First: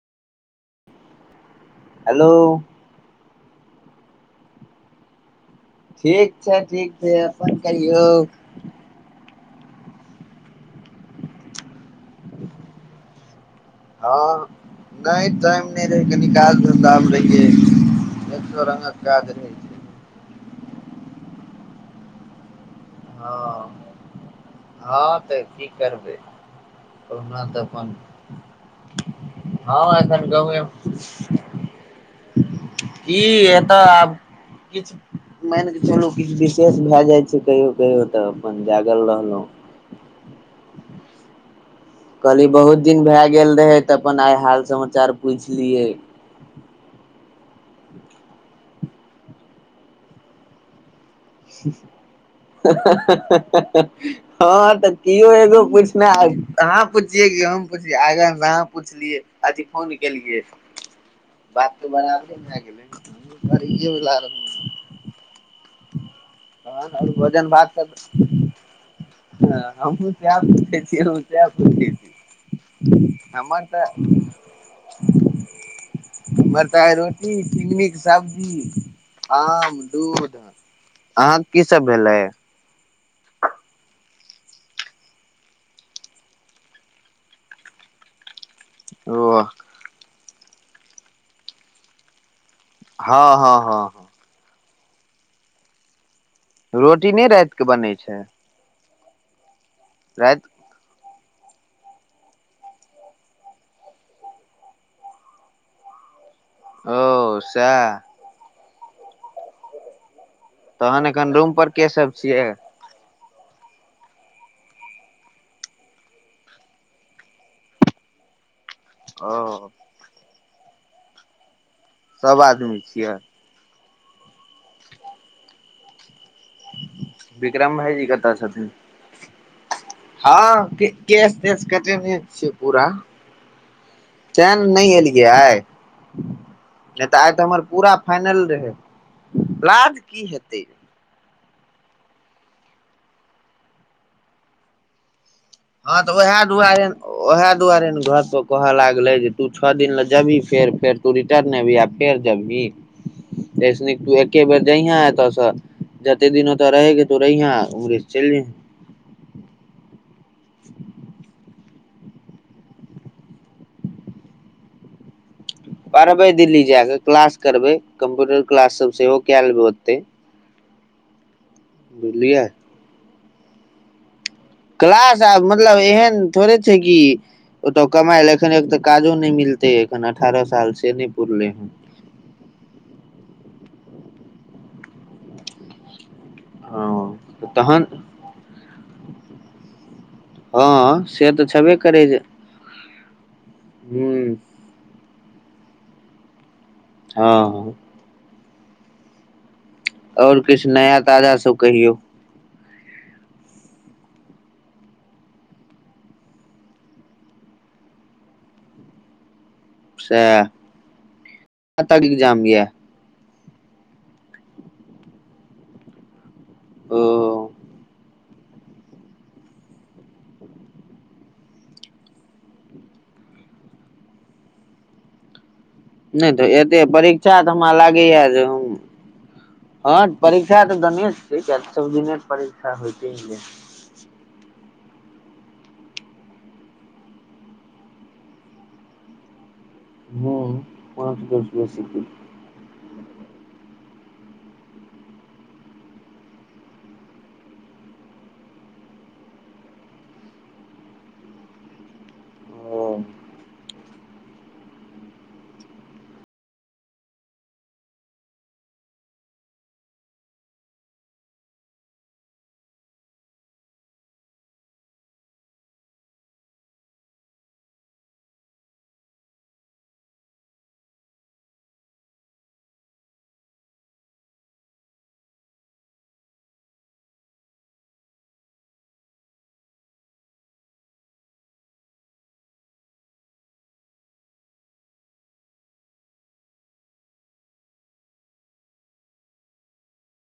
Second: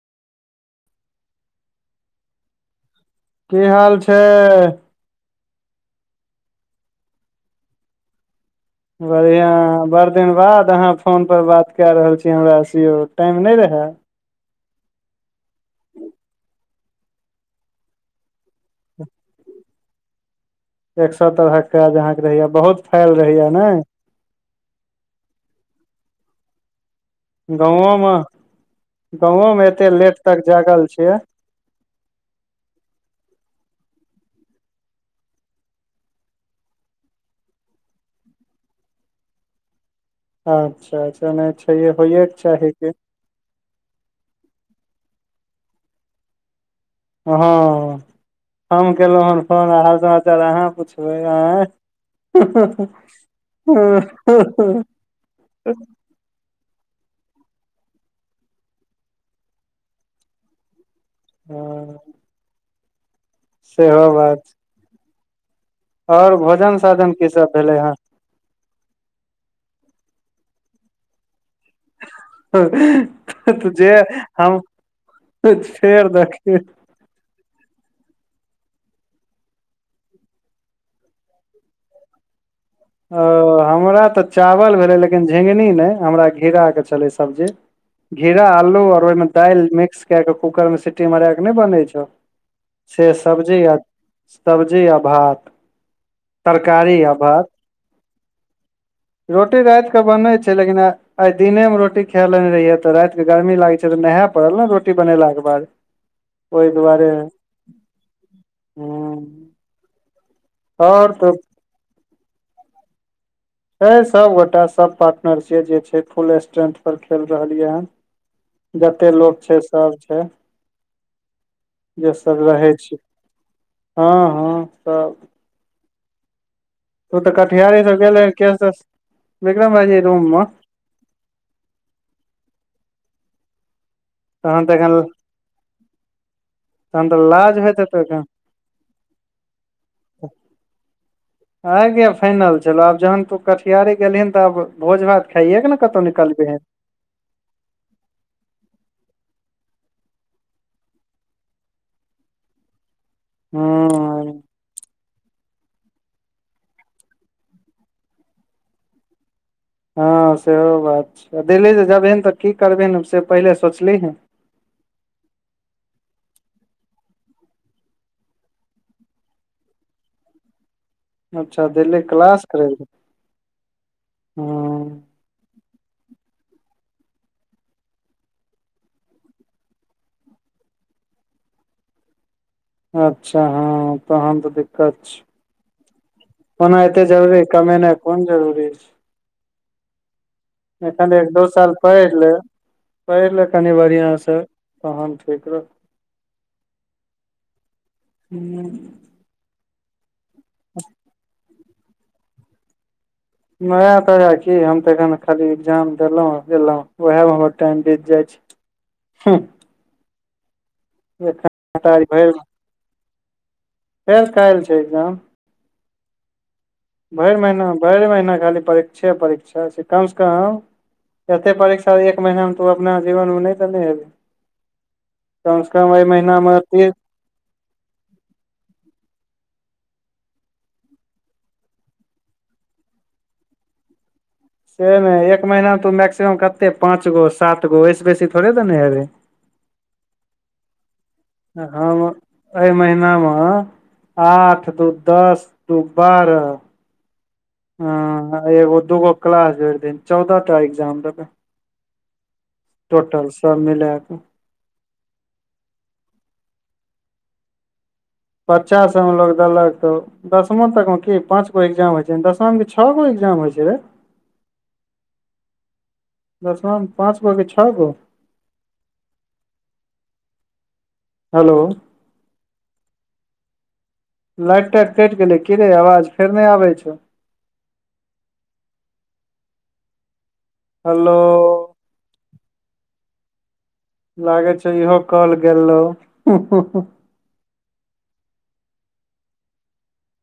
Hello. कि हाल छै ठीक छै ठीक छै अपन कहियौ। बढ़ियाँ बड़ दिन बाद अहाँ फोन पर बात कए रहल छी हमरा से यौ टाइम नहि रहै हँ नहि टाइम नहि रहै कनि काज धन्धामे रहियै एक सौ रंगक काज रहै छै एक सौ तरहक काज अहाँके रहैये बहुत फाइल हँ रहैये नय हँ तऽ की करबै कहुना तऽ गाँवो अपन मे गाँवो मे हँ एते लेट एखन तक गाँवे जागल छियै मे कि एतऽ आब किछ मानि कऽ चलू किछ विशेष भए जाइ छै कहियो कहियो तऽ अपन जागल रहलौं अच्छा अच्छा नय छैहे कहलियै बहुत दिन भए गेल रहै तऽ अपन आइ हाल समाचार पुछि लियै। हँ हम केलहुँ हन फोन आ हाल समाचार अहाँ पुछ बै आँय [unintelligible] हँ तऽ कियो एगो पूछनाहर अहाँ पुछियै की हम पुछियै आगे से तऽ अहाँ पुछलियै अथी फोन केलियै बात तऽ हँ बराबरे भए गेलै। सेहो करैेवला बात रहौ छै आओर भोजन तहन आओर साजन की सब भेलै हन हँ हमहुँ सैह पुछै छी यौ तऽ तऽ जे हम फेर दखियौ टी झिगनी के सब्जी आम दूध अहाँक कि सब भेलै ओ हमरा तऽ चावल भेलै लेकिन झिगनी नय हमरा घिराके छलै सब्जी घीरा अल्लू आओर ओहिमे ओ दालि मिक्स कए कऽ कूकरमे सीटी मराए कऽ नहि बनै छौ से हँ हँ सब्जी आ हँ हँ सब्जी आ भात तरकारी रोटी आ नहि भात रातिके बनै छै रोटी राति कऽ बनै राति छै लेकिन आय आय दिने मे रोटी खे लेने रहियै तऽ राति के गर्मी लागे छै तऽ नहै परल ने रोटी बनेला के बाद ओहि दुआरे ओ सएह हुँ तहन एखन रूम पर के सब छियै। छै सबगोटा सब पार्टनर छियै जे छै फुल स्ट्रेंथ पर खेल रहलियै जते लोक छै ओ सब छै। जे सब रहै आदमी छी छियै हँ हँ सब तू तऽ विक्रम कटिहारे से भाइजी गेल रहे कतऽ केश छथिन तेश विक्रम भाईजी रूम मे हँ की केश तेश कटेनहे छियै पूरा तैं तहन न तऽ नय एखन एलियै आइ। किये तहन तऽ आइ तऽ लाज हमर होइत पूरा हेतौ एखन फाइनल रहै लाज की हेतै। आइ गे फाइनल छेलौ आब जहन तू कटिहारी गेलहिन तऽ आब भोज भात खाइए के न कतौ निकलबिहिन। ओहे दुआरे ने घर पर कहऽ लागलै जे तू छौ दिन ले जेबही फेर फेर तू रिटर्न एबही आ फेर जेबही तु [inaudible] अय से निक तु एक हँ एके बेर जहीए एत से जैतै दिन ओतऽ रहैके हेतौ रहि हं उम्हरे चलिजेे हँ सेहो बात छै दिल्ली जे जेबहीन तऽ की करबिन से पहिले सोचली [inaudible] [unintelligible] परबै दिल्ली जा कऽ क्लास करबै कम्प्यूटर क्लास सब सेहो कए लेबै ओते अच्छा दिल्ली बुझलियै क्लास करै हँ क्लास आब मतलब एहन थोड़े छै कि ओतऽ कमायले एखन एक तऽ काजो नहि मिलते एखन अठारह साल से नहि पुरले हन [inaudible] [unintelligible] अच्छा हँ तहन तऽ दिक्कत छै कोना एते जरूरी हँ तहन कमेनाइ कोन जरूरी हँ एखन एक से दो तऽ साल छेबे पढ़ि करै जे लेब पहिले कनि ह्म बढ़िआँसँ तहन ठीक रहै हँ हुँ और किछ नया ताजा सब कहियौ माता की हम तऽ एखन खाली एग्जाम देलहुँ एहुँ उएहमे हमर टाइम बीत जाइ छै। हँ से भऽ फेर काल्हि छै एग्जाम भरि ओ महीना भरि महीना खाली परीक्षे परीक्षा कम से कम एते परीक्षा एक महीना मे तू अपना जीवन मे नहि तऽ हभी कम से कम एहि महिना हमर तीर अच्छा तऽ हमरा लागेैये जे हँ परीक्षा तऽ दने छै सब दिने परीक्षा होयते से नहि एक महीना मे तू मैक्सिमम कते पाँच गो सात गो ओहिस बेसी थोड़े देने हेबै हँ को हम [inaudible] एहि महनामे आठ दू दस दू बारह हँ एगो दूगो क्लास भरि दऽ चौदह टा एग्जाम देब ओ टोटल सब मिलाक पचास सबएमे लोको देलक तऽ दसमा तक मे की पाँच गो एग्जाम होइ छै दसमा के छौ गो एग्जाम होइ छै रे दर्शन पाँच गो के छओ गो हेलो लाइट उट कटि गेले की रे आवाज फेर नहि आबै छौ हेलो लागै छै इहो कहल गेल रहौ